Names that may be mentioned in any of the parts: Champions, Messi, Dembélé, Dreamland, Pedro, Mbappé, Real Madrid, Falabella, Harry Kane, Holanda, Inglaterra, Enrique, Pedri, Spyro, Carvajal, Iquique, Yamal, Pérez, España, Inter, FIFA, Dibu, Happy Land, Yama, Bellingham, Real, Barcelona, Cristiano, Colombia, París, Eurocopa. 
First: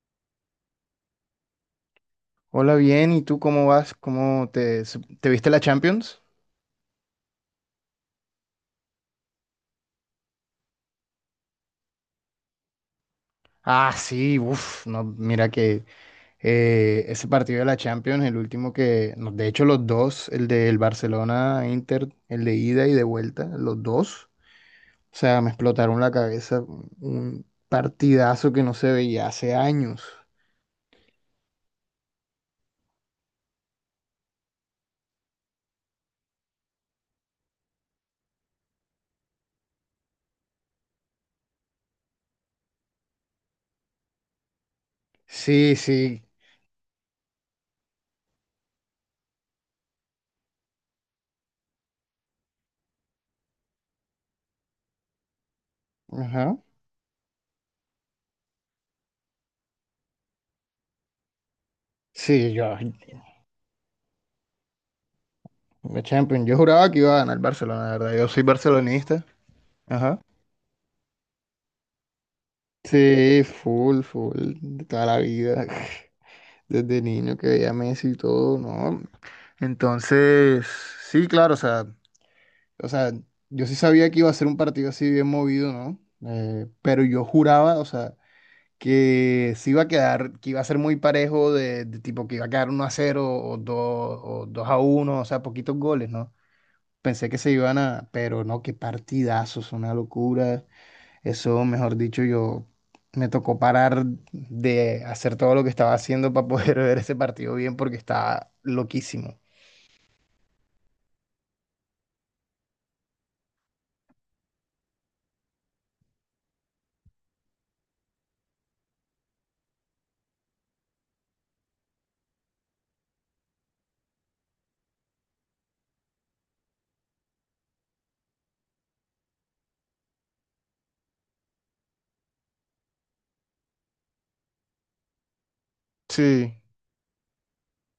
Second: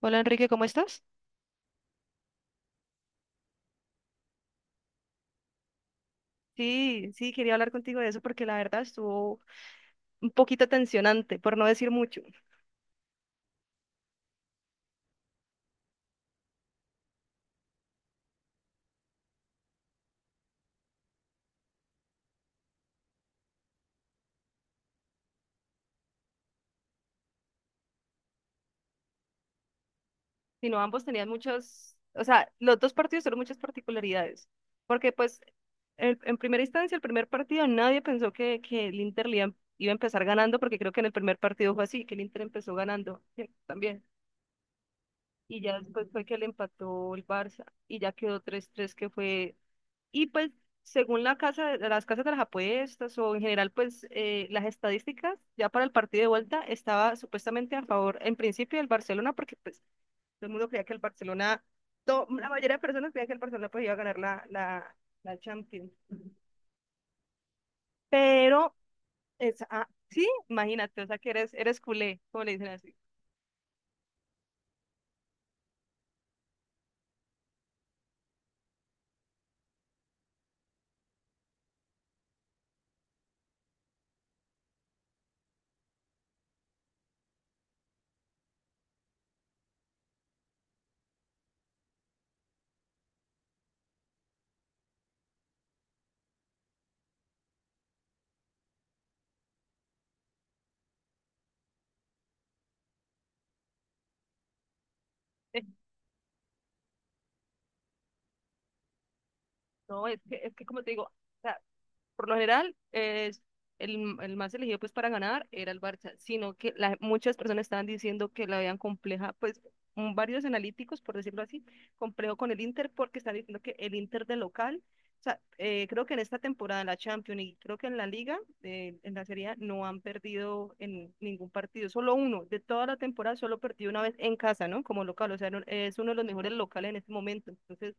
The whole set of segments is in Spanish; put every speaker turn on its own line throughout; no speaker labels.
Hola Enrique, ¿cómo estás?
Hola, bien, ¿y tú cómo vas? ¿Cómo te viste la Champions?
Sí, sí, quería hablar contigo de eso porque la verdad estuvo un poquito tensionante, por no decir mucho.
Ah, sí, uff, no, mira que ese partido de la Champions, el último que, no, de hecho los dos, el del Barcelona-Inter, el de ida y de vuelta, los dos, o sea, me explotaron la cabeza, un partidazo que no se veía hace años.
Sino ambos tenían muchos, o sea, los dos partidos tuvieron muchas particularidades. Porque pues en primera instancia, el primer partido, nadie pensó que el Inter iba a empezar ganando porque creo que en el primer partido fue así, que el Inter empezó ganando sí, también. Y
Sí,
ya después
sí,
fue que le empató el Barça y ya quedó 3-3 que fue. Y pues según la casa, las casas de las apuestas o en general pues las estadísticas, ya para el partido de
ajá,
vuelta estaba supuestamente a favor en principio del Barcelona porque pues todo el mundo creía que el Barcelona, la
sí, yo,
mayoría de personas creían que el Barcelona pues iba a ganar la Champions.
la Champions, yo juraba que iba a ganar el Barcelona, la verdad, yo soy
Pero,
barcelonista,
es, ah,
ajá.
sí, imagínate, o sea que eres culé, como le dicen así.
Sí, full, full, de toda la vida, desde niño que veía a Messi y todo, ¿no? Entonces, sí, claro, o sea, yo sí sabía que iba a ser un partido así bien movido, ¿no? Pero yo juraba, o sea, que sí iba a quedar, que iba a ser muy parejo de tipo que iba a quedar 1-0 o 2 o 2 a uno, o sea, poquitos goles, ¿no? Pensé que se iban a, pero no, qué partidazos, una locura. Eso, mejor dicho, yo me tocó parar de hacer todo lo que estaba haciendo para poder ver ese partido bien porque estaba loquísimo.
No, es que como te digo, o sea, por lo general, es el más elegido pues para ganar era el Barça, sino que muchas personas estaban diciendo que la veían compleja, pues varios analíticos, por decirlo así, complejo con el Inter porque están diciendo que el Inter de local, o sea, creo que en esta temporada en la Champions y creo que en la Liga, en la Serie A, no han perdido en ningún partido, solo uno, de toda la temporada solo perdido una vez en casa, ¿no? Como local, o sea, es uno de los mejores
Sí.
locales en este momento, entonces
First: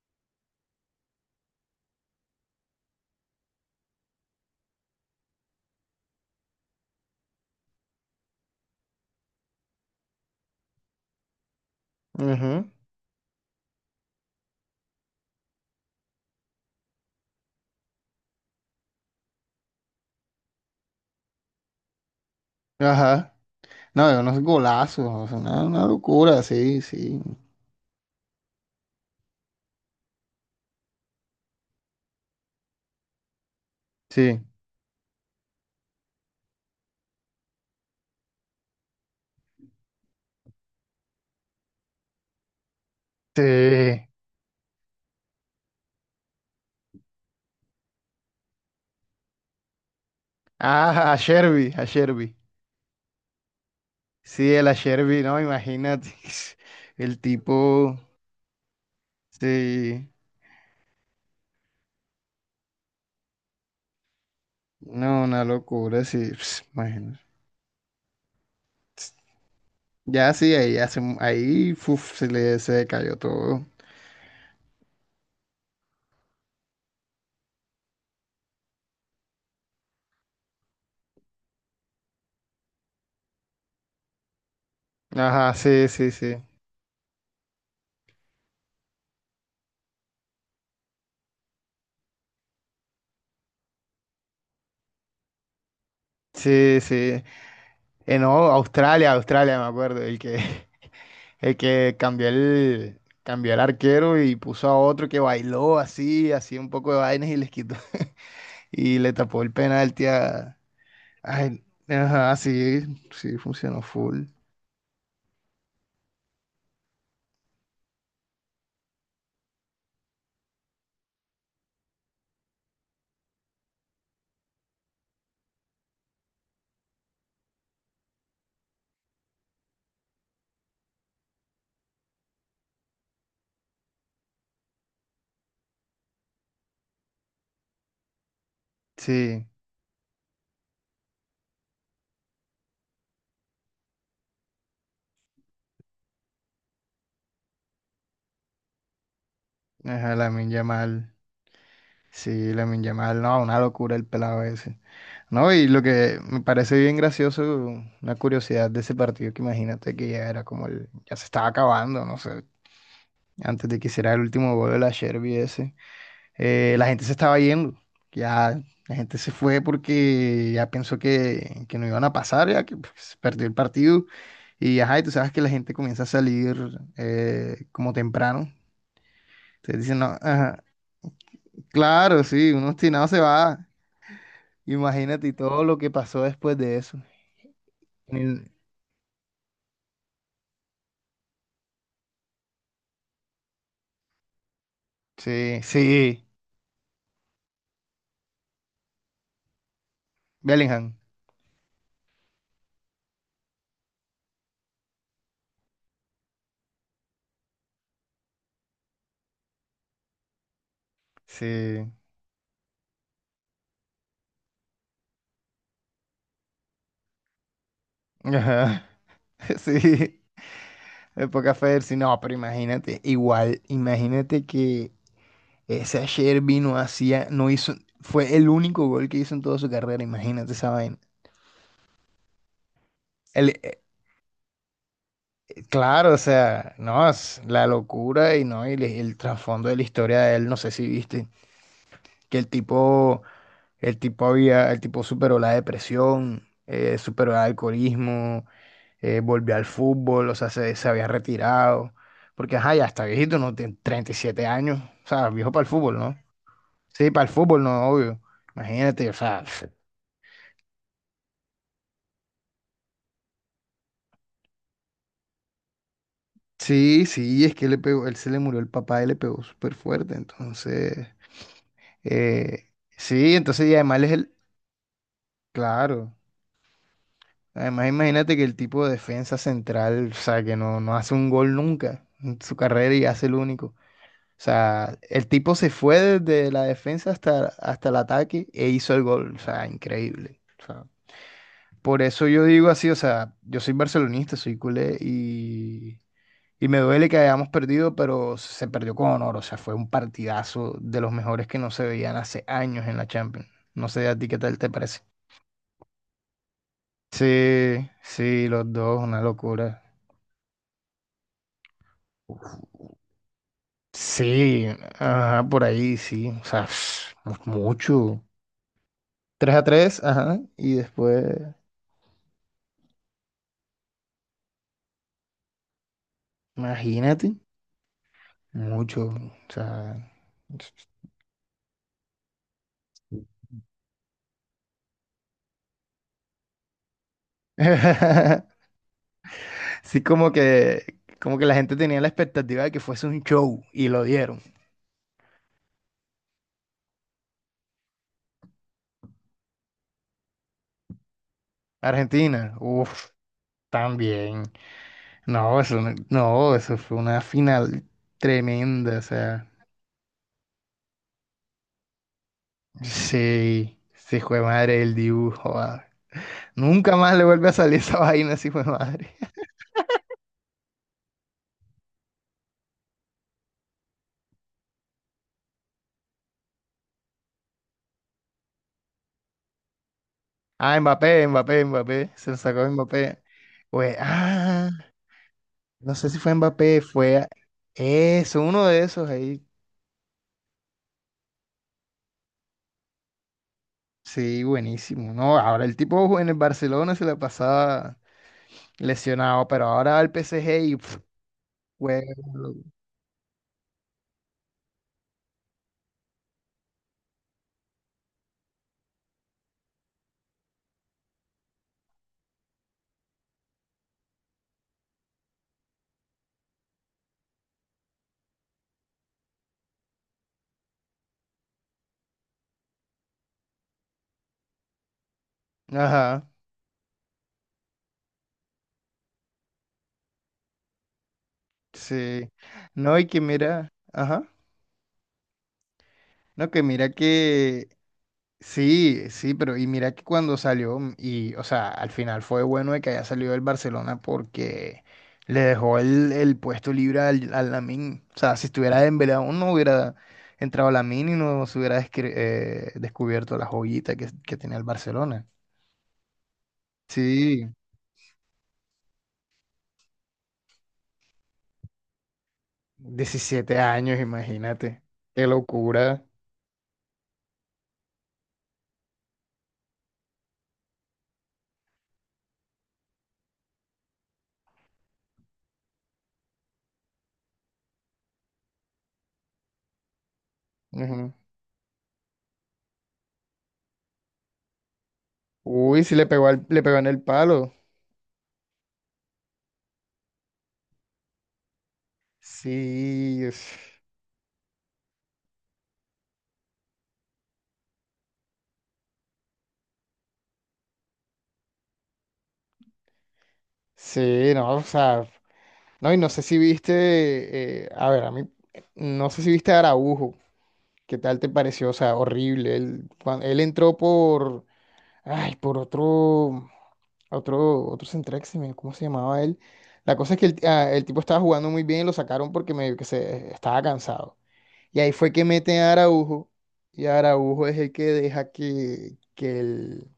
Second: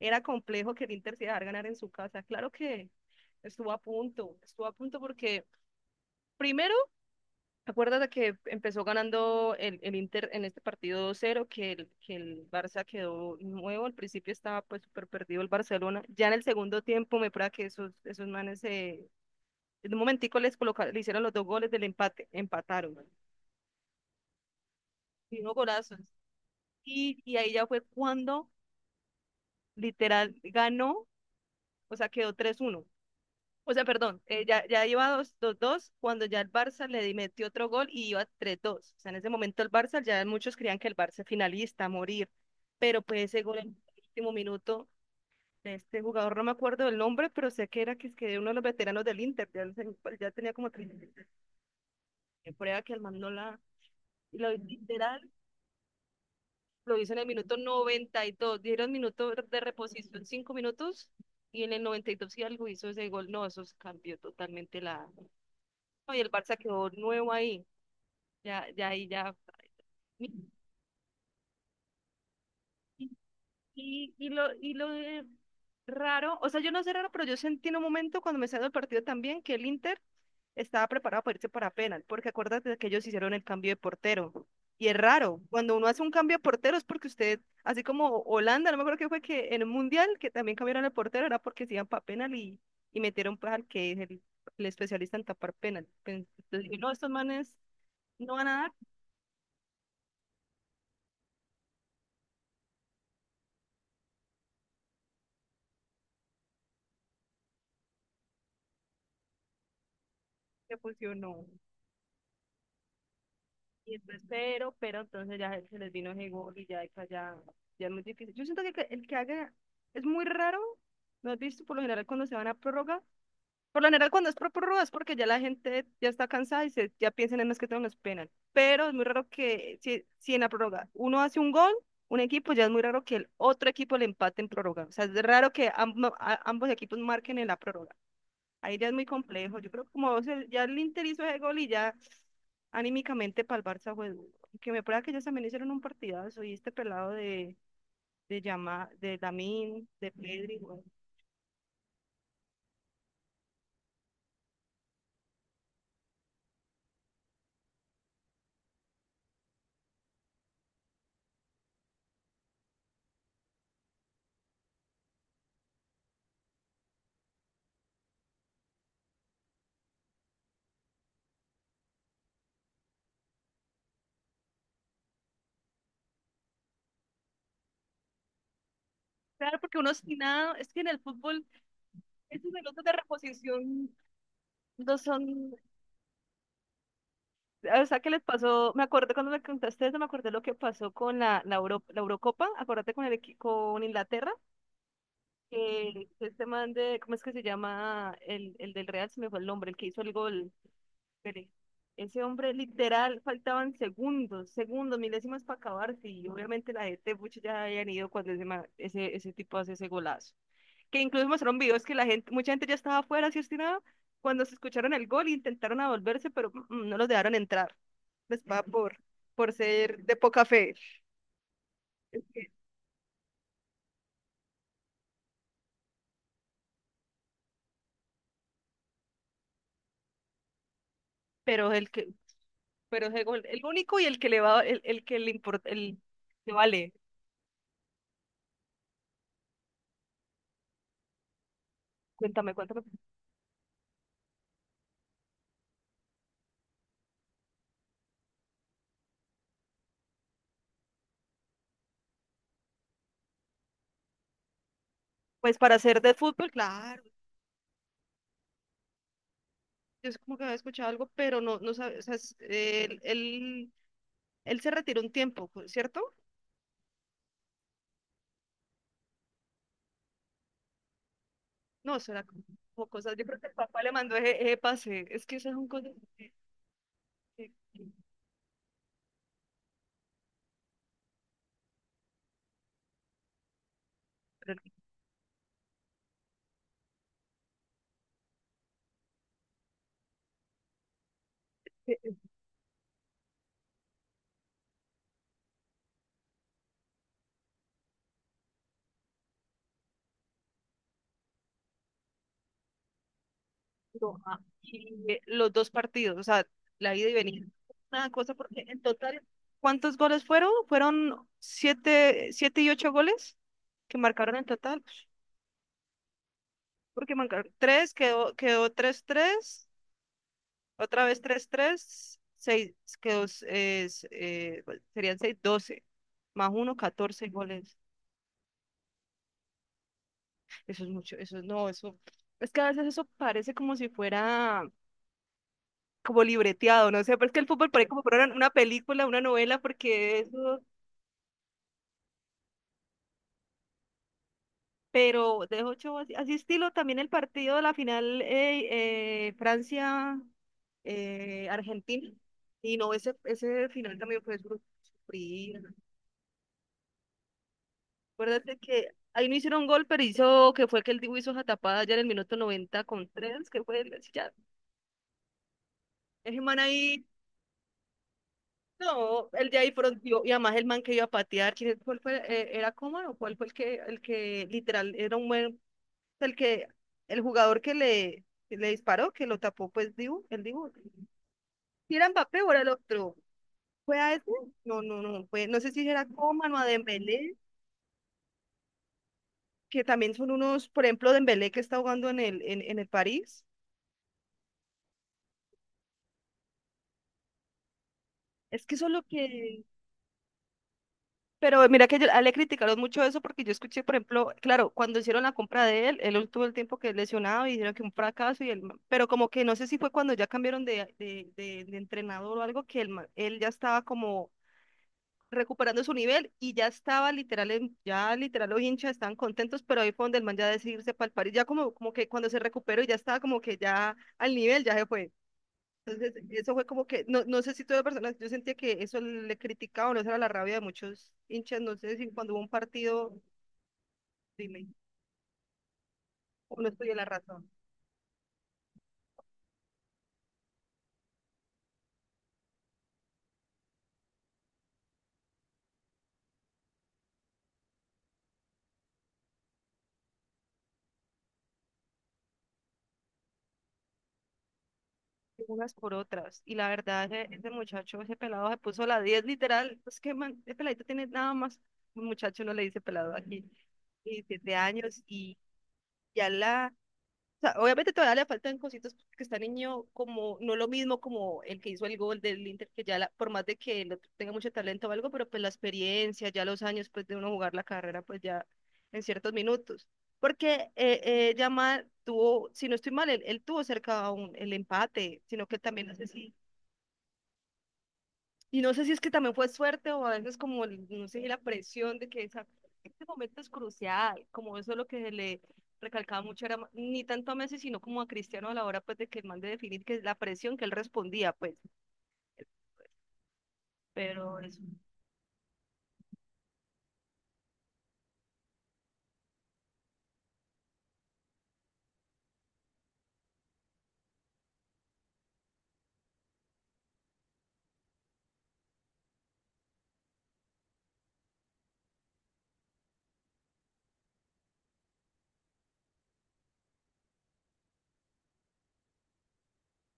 era complejo que el Inter se dejara ganar en su casa. Claro que estuvo a punto porque primero, acuérdate que empezó ganando el Inter en este partido 2-0, que el,
Ujú.
Barça quedó nuevo, al principio estaba pues súper perdido el Barcelona. Ya en el segundo tiempo me prueba que esos manes en un momentico les colocaron, le hicieron los dos goles del empate, empataron, man,
Ajá. No, de unos golazos, o sea,
y unos
una
golazos,
locura, sí,
y,
sí.
y ahí ya fue cuando literal ganó, o sea, quedó 3-1. O sea, perdón,
Sí.
ya iba 2-2 cuando ya el Barça le metió otro gol y iba 3-2. O sea, en ese momento el Barça, ya muchos creían que el Barça es finalista, a morir. Pero pues ese gol en el
Sí.
último minuto, de este jugador, no me acuerdo del nombre, pero sé que era que, es que uno de los veteranos del Inter, ya, no sé, ya tenía como 30,
Ah, a Sherby, a Sherby.
prueba que el man no la... Y lo,
Sí, el a
literal,
Sherby, no, imagínate.
lo hizo en
El
el minuto
tipo.
92. Dieron minuto de
Sí.
reposición, 5 minutos, y en el 92 y algo hizo ese gol. No, eso cambió totalmente la.
No, una locura, sí.
Y el Barça quedó
Imagínate.
nuevo ahí. Ya, ya, y ya. Y,
Ya sí, ahí hace, ahí uf, se le cayó todo.
y lo de raro, o sea, yo no sé raro, pero yo sentí en un momento, cuando me salió el partido también, que el Inter estaba preparado para irse para penal, porque acuérdate de que ellos hicieron el cambio de portero. Y es raro,
Ajá,
cuando uno
sí,
hace un
sí,
cambio
sí.
de portero es porque usted, así como Holanda, no me acuerdo qué fue, que en el Mundial, que también cambiaron el portero, era porque se iban para penal, y metieron pues al que es el especialista en tapar penal. Entonces, dije,
Sí,
no, estos
sí.
manes
No,
no van a dar,
Australia, Australia, me acuerdo. El que, el que cambió el arquero y puso a otro que bailó así, así un poco de vainas y les quitó. Y le tapó el penalti a.
que funcionó.
Ay, ajá, sí, sí, funcionó
Y después,
full.
pero entonces ya se les vino ese gol y ya, esa ya, ya es muy difícil. Yo siento que el que haga es muy raro, ¿no has visto? Por lo general, cuando se van a prórroga, por lo general cuando es prórroga, es porque ya la gente ya está cansada y se, ya piensan en más que todo en los penal. Pero es muy raro que, si en la prórroga uno hace un gol, un equipo, ya es muy raro que el otro equipo le empate en prórroga. O sea, es raro que ambos equipos marquen en la prórroga. Ahí ya es muy
Sí,
complejo. Yo creo que, como o ya el Inter hizo ese gol y ya, anímicamente para el Barça fue duro. Que me prueba que ellos también hicieron un partidazo, y este pelado de Yama, de Lamine, de
ajá, Lamine
Pedri, güey.
Yamal. Sí, Lamine Yamal. No, una locura el pelado ese. No, y lo que me parece bien gracioso, una curiosidad de ese partido, que imagínate que ya era como el, ya se estaba acabando, no sé, antes de que hiciera el último gol de la Sherby ese, la gente se estaba yendo, ya la gente se fue porque ya pensó que, no iban a pasar, ya que pues, se perdió el partido, y ajá, y tú sabes que la gente comienza a salir como temprano,
Claro, porque
entonces
uno
dicen, no,
sin nada,
ajá,
es que en el fútbol
claro,
esos
sí, un
minutos de
obstinado se va,
reposición no
imagínate y
son,
todo lo que pasó después de eso.
o sea, ¿qué les
Ni-
pasó? Me acuerdo cuando me contaste eso, me acordé lo que pasó con la Eurocopa, acuérdate con el con Inglaterra,
Sí,
que
sí,
este man de, ¿cómo es que se llama? El del Real, se me fue el nombre, el que hizo el gol.
Bellingham,
Pérez. Ese hombre literal, faltaban segundos, segundos, milésimas para acabarse, y obviamente la gente mucho ya habían ido cuando ese, ese, tipo hace ese golazo. Que incluso mostraron videos
sí,
que la gente, mucha gente ya estaba afuera, así obstinada, cuando se escucharon el gol intentaron a volverse, pero no los dejaron entrar. Les va
ajá,
por, ser de
sí,
poca fe.
época Fersi, no,
Es
pero
que-
imagínate, igual, imagínate que ese ayer vino hacía, no hizo, fue el único gol que hizo en toda su carrera, imagínate esa vaina.
Pero el que, pero ese gol,
El,
el
eh,
único, y el que le va, el que le importa, el
claro, o
que
sea,
vale.
no, es la locura y no, y el trasfondo de la historia de él, no sé si viste, que el
Cuéntame, cuéntame.
tipo, el tipo había, el tipo superó la depresión, superó el alcoholismo volvió al fútbol, o sea, se había retirado, porque ajá, ya está viejito, no tiene 37 años, o sea, viejo
Pues
para el
para
fútbol,
ser de
¿no?
fútbol, claro.
Sí, para el fútbol, no, obvio. Imagínate, o sea,
Yo es como que había escuchado algo, pero no, no sabes, o sea, él, él se retiró un tiempo, ¿cierto?
sí, sí, es que le pegó, él se le murió el papá y le pegó súper fuerte, entonces,
No, eso era como
eh,
como cosas, yo
sí,
creo que el
entonces, y
papá le
además él es
mandó
el,
ese, ese pase, es que esas son cosas
claro,
que-
además
que-
imagínate que el tipo de defensa central, o sea, que no, no hace un gol nunca en su carrera y hace el único. O
pero
sea, el tipo se fue desde la defensa hasta el ataque e hizo el gol. O sea, increíble. O sea, por eso yo digo así, o sea, yo soy barcelonista, soy culé y me duele que hayamos perdido, pero se perdió con honor. O sea, fue un partidazo de los mejores que no se veían hace años en la Champions. No sé a
pero,
ti qué
ah,
tal te parece.
y, los dos partidos, o sea, la ida y venida,
Sí,
una cosa,
sí,
porque
los
en
dos, una
total,
locura.
¿cuántos goles fueron? ¿Fueron siete, siete y ocho goles que marcaron en
Sí,
total?
ajá, por ahí, sí. O sea,
Porque marcaron tres,
mucho.
quedó, quedó tres,
tres a
tres.
tres, ajá. Y
Otra vez
después,
tres tres seis, que es, bueno, serían 6 12 más uno 14
imagínate,
goles.
mucho. O sea,
Eso es mucho, no, eso. Es que a veces eso parece como si fuera como libreteado, no sé, pero es que el fútbol parece como fuera una película, una novela,
sí,
porque
como
eso,
que, como que la gente tenía la expectativa de que fuese un show y lo dieron.
pero de ocho, así, así estilo también el partido de la final, Francia, Argentina.
Argentina,
Y no,
uff,
ese final también fue
también. No,
sufrir.
eso, no, no, eso fue una final
Acuérdate que
tremenda. O
ahí no
sea,
hicieron gol, pero hizo que fue que el Dibu hizo esa tapada allá en el minuto noventa con tres, que
sí,
fue
sí,
ya.
fue madre el dibujo. Ah.
Ese man
Nunca
ahí,
más le vuelve a salir esa vaina, sí, fue madre.
no, el de ahí fronteó, y además el man que iba a patear, ¿quién, cuál fue, era Coman o cuál fue el que literal era un buen, el que, el jugador que le disparó, que lo tapó, pues Dibu, el Dibu.
Ah, Mbappé, Mbappé,
Si era
Mbappé. Se lo
Mbappé o era el
sacó
otro,
Mbappé. Pues,
¿fue a ese?
ah.
No, no, no, fue, no sé si
No
era
sé si fue
Coman o a
Mbappé,
Dembélé,
eso, uno de esos ahí.
que también son unos, por ejemplo, Dembélé que está jugando en el, en el París.
Sí, buenísimo. No, ahora el tipo en el Barcelona se la pasaba
Es que eso es lo
lesionado,
que...
pero ahora va al PSG y pf,
Pero mira que
juega.
yo, a él le criticaron mucho eso porque yo escuché, por ejemplo, claro, cuando hicieron la compra de él, él tuvo el tiempo que lesionado y dijeron que un fracaso, y él, pero como que no sé si fue cuando ya cambiaron de, de entrenador o algo, que él, él ya estaba como recuperando su nivel y ya estaba literal, ya literal los hinchas estaban contentos, pero ahí fue donde el man ya decidirse para el París, ya como, como que cuando se recuperó y ya estaba como que ya al nivel, ya se fue. Entonces,
Ajá,
eso fue como que, no, no sé si todas las personas, yo sentía que eso le criticaban, no, esa era la rabia de muchos hinchas, no sé si
sí.
cuando hubo un
No, y
partido,
que mira, ajá.
dime,
No,
o
que
no
mira
estudié la razón,
que sí, sí, pero y mira que cuando salió, y o sea, al final fue bueno de que haya salido el Barcelona porque le dejó el puesto libre al, Lamine. O sea, si estuviera Dembélé aún no hubiera entrado Lamine y no se hubiera descubierto la joyita que tenía el Barcelona.
unas por otras. Y la verdad, ese,
Sí,
ese muchacho, ese pelado se puso la 10 literal, pues que man, ese peladito tiene nada más, un muchacho no le dice pelado aquí,
17 años,
y siete
imagínate.
años,
Qué
y
locura.
ya la, sea, obviamente todavía le faltan cositas porque está niño como, no lo mismo como el que hizo el gol del Inter, que ya por más de que el otro tenga mucho talento o algo, pero pues la experiencia, ya los años pues de uno jugar la carrera pues ya en ciertos minutos. Porque
Ujú.
Yamal tuvo, si no estoy mal, él tuvo cerca un, el empate, sino que
Uy,
también no
sí
sé
le pegó
si
le pegó en el palo.
y no sé si es que también fue suerte o a veces como, el- no sé, la presión de que esa- este
Sí,
momento es crucial, como eso es lo que se le recalcaba mucho, era ma- ni tanto a Messi, sino como a Cristiano a la hora pues de que el man de definir que es la presión que él respondía, pues,
sí,
pero
no,
eso,
o sea. No, y no sé si viste, a ver, a mí, no sé si viste a Araujo, ¿qué tal te pareció? O sea, horrible. Él, él entró por, ay, por otro central, ¿cómo se llamaba él? La cosa es que el tipo estaba jugando muy bien y lo sacaron porque medio que se estaba cansado. Y ahí fue que meten a Araujo, y Araujo es el que deja que, que el,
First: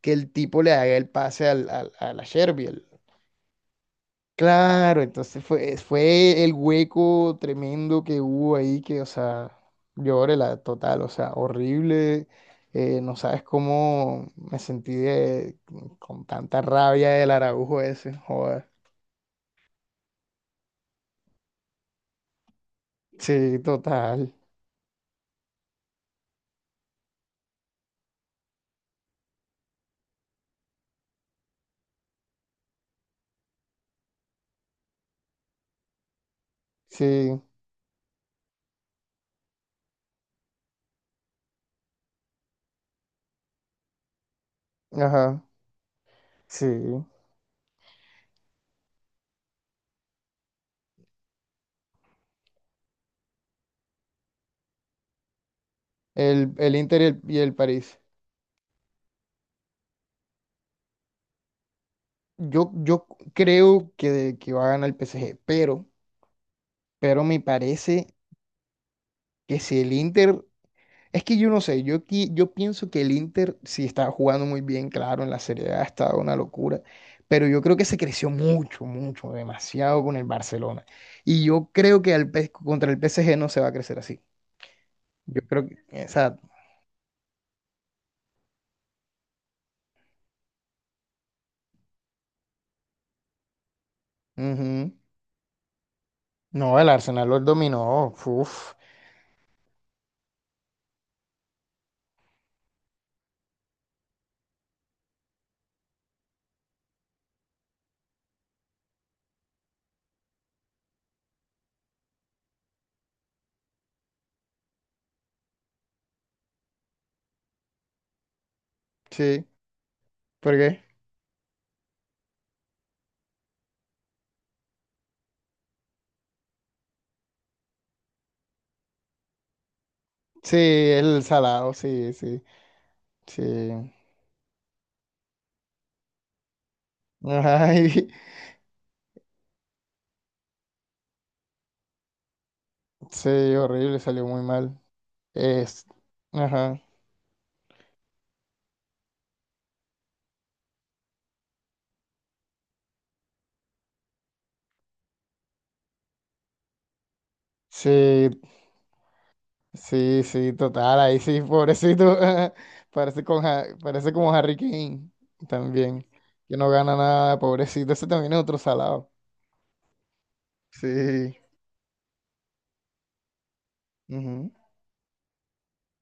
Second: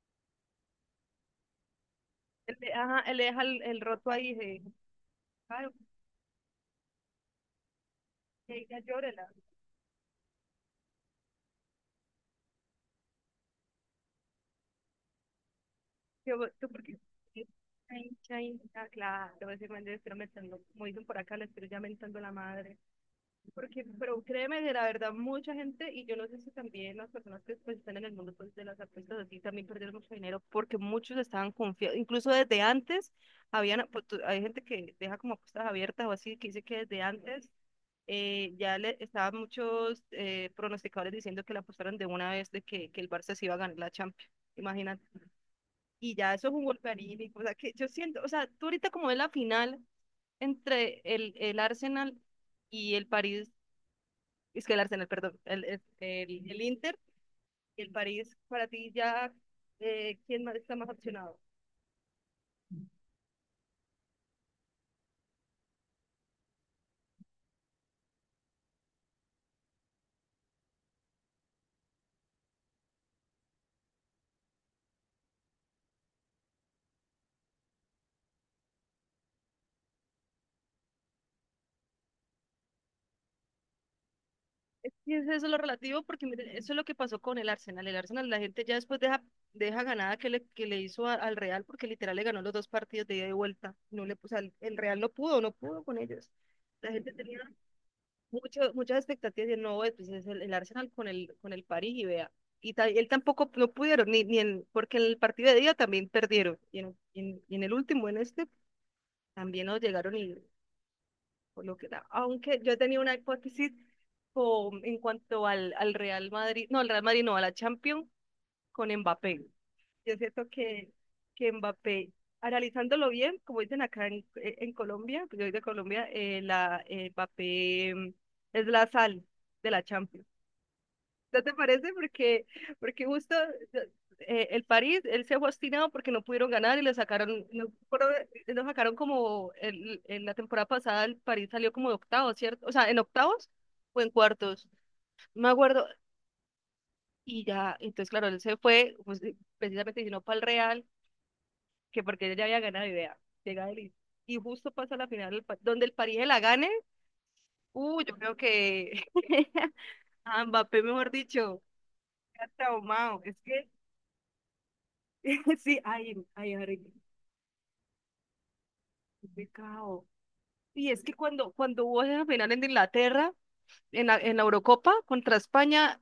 que el tipo le haga el pase a la
él,
Sherby.
de- ajá, él le deja el roto ahí, de,
Claro, entonces
claro,
fue el hueco tremendo que
que
hubo
ella
ahí, que, o
llórela,
sea, lloré la total, o sea, horrible. No sabes cómo me sentí con
yo,
tanta
tú porque,
rabia del Araujo ese,
chain, chain,
joder.
ah, claro, ese man debe estar metiendo, como dicen por acá, le estoy ya mentando la madre.
Sí,
Porque, pero
total.
créeme que la verdad, mucha gente, y yo no sé si también las personas que pues, están en el mundo pues, de las apuestas así también perdieron mucho dinero porque muchos estaban confiados, incluso desde antes, habían, pues, tú- hay gente que deja como apuestas abiertas o así, que dice que desde
Sí,
antes ya le estaban muchos pronosticadores diciendo que la apostaron de una vez de que el Barça se iba a ganar la Champions, imagínate.
ajá,
Y ya eso es un
sí.
golpe anímico, o sea, que yo siento, o sea, tú ahorita como es la final entre el Arsenal y el París, es que el Arsenal, perdón, el, el, el,
El,
el
el
Inter,
Inter y y el
el
París.
París, para ti ya, ¿quién más está más opcionado?
Yo creo que va a ganar el PSG, pero me parece que si el Inter. Es que yo no sé, yo pienso que el Inter sí estaba jugando muy bien, claro, en la Serie A estaba una locura, pero yo creo que se creció mucho, mucho, demasiado con el Barcelona. Y yo creo que contra el PSG no se va a crecer así.
Es que es
Yo
eso lo
creo que,
relativo, porque
exacto.
mire, eso es lo que pasó con el Arsenal. El Arsenal, la gente ya después deja, deja ganada que le hizo a- al Real, porque literal le ganó los dos partidos de ida y vuelta. No le, o sea, el
Ujú.
Real no pudo, no pudo con ellos.
No, el
La gente
Arsenal
tenía
los dominó, uf,
mucho, muchas expectativas de no, pues es el Arsenal con el París y vea. Y ta- él tampoco no pudieron, ni, ni en, porque en el partido de ida también perdieron. Y en, y en, y en el último, en este, también nos llegaron y por lo que da- aunque yo tenía una hipótesis con- en cuanto al, al Real Madrid, no, al Real Madrid no, a la Champions con Mbappé.
sí,
Yo siento
¿por qué?
que Mbappé, analizándolo bien, como dicen acá en Colombia, pues yo soy de Colombia, la, Mbappé es la sal de la Champions.
Sí, el
¿No te
salado,
parece?
sí, sí,
Porque, porque justo
sí.
el París, él se fue obstinado porque no pudieron ganar y lo sacaron, no,
Ay,
fueron- lo sacaron como el, en la temporada pasada el París salió como de octavos, ¿cierto? O sea, en
sí,
octavos
horrible,
o en
salió muy
cuartos,
mal.
no me acuerdo.
Es, ajá.
Y ya, entonces claro, él se fue pues, precisamente sino para el Real, que porque él ya había ganado idea, llega él y justo pasa la final, el Pa- donde el París la gane, yo
Sí,
creo que
sí,
a
sí,
Mbappé,
total,
mejor
ahí sí,
dicho,
pobrecito.
está traumado,
Parece,
es
con, Ja-
que
parece como Harry Kane
sí,
también,
ay, ay,
que no
Ari,
gana nada, pobrecito. Ese también es otro salado.
qué pecado. Y es que
Sí.
cuando, cuando hubo esa final en Inglaterra, en la
Ujú.
Eurocopa contra España,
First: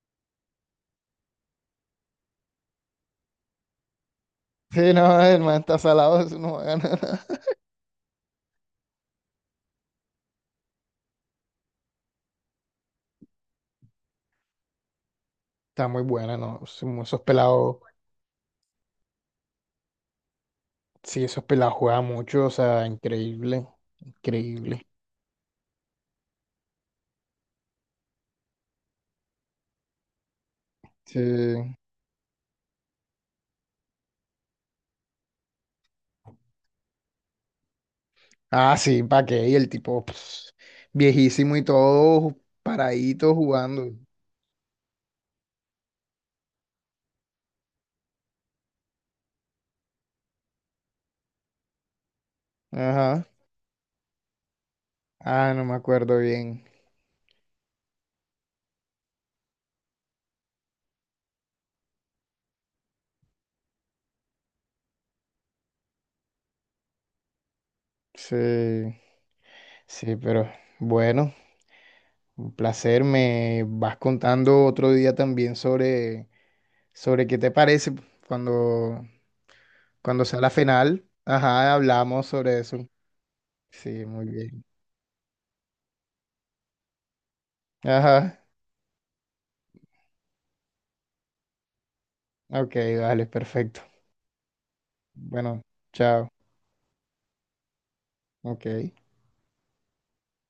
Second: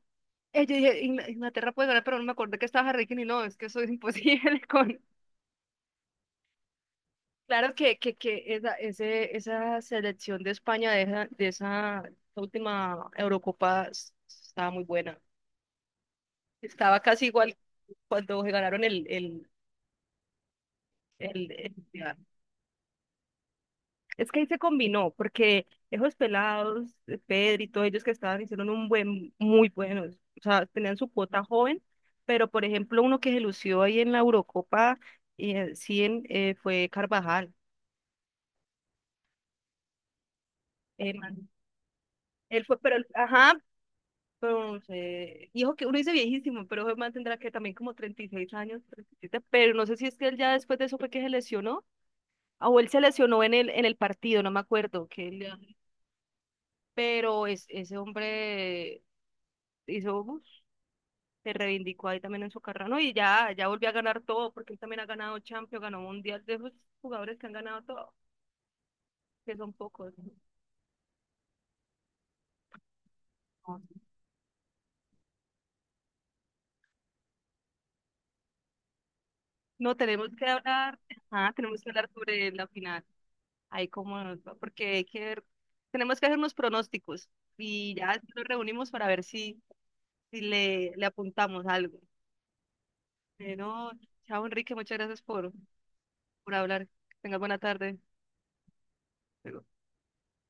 yo dije, "Ingla- Inglaterra puede ganar, pero no me acordé que estaba Harry Kane y no, es que eso es imposible
Sí,
con...
no, el man está salado, eso no gana nada.
Claro que esa, ese, esa selección de España de esa última Eurocopa s- estaba muy buena.
Está muy buena, ¿no? Sí,
Estaba
esos
casi igual
pelados,
cuando se ganaron
sí, esos
el, el,
pelados juegan mucho, o sea, increíble,
es que ahí se
increíble.
combinó, porque esos pelados, Pedro y todos ellos que estaban, hicieron un buen, muy buenos. O sea, tenían su
Sí.
cuota joven, pero por ejemplo, uno que se lució ahí en la Eurocopa, sí, en, fue Carvajal.
Ah, sí, ¿para qué? Y el tipo, pues,
Man,
viejísimo y todo,
él fue, pero, él-
paradito
ajá,
jugando.
pues, hijo que uno dice viejísimo, pero ese man tendrá que también como 36 años, 37, pero no sé si es que él ya después de eso fue que se lesionó, ah, o él se
Ajá.
lesionó en el partido, no me acuerdo, que él
Ah, no me acuerdo bien.
pero es, ese hombre hizo. Uf, se reivindicó ahí también en su carrera, ¿no? Y ya, ya volvió a ganar todo, porque él también ha ganado Champions, ganó Mundial, de esos jugadores que han ganado todo,
Sí,
que son pocos.
sí, pero bueno, un placer. Me
No,
vas contando otro día también sobre qué te parece cuando,
no,
cuando
tenemos
sea
que
la
hablar,
final.
ajá,
Ajá,
tenemos que hablar
hablamos
sobre
sobre
la
eso.
final, ahí
Sí,
como
muy
nos va,
bien.
porque hay que ver- tenemos que hacer unos pronósticos y ya después
Ajá,
nos reunimos para ver si, si le, le apuntamos algo.
ok, vale, perfecto.
Pero, chao Enrique, muchas gracias
Bueno, chao.
por hablar. Que tengas buena tarde.
Ok.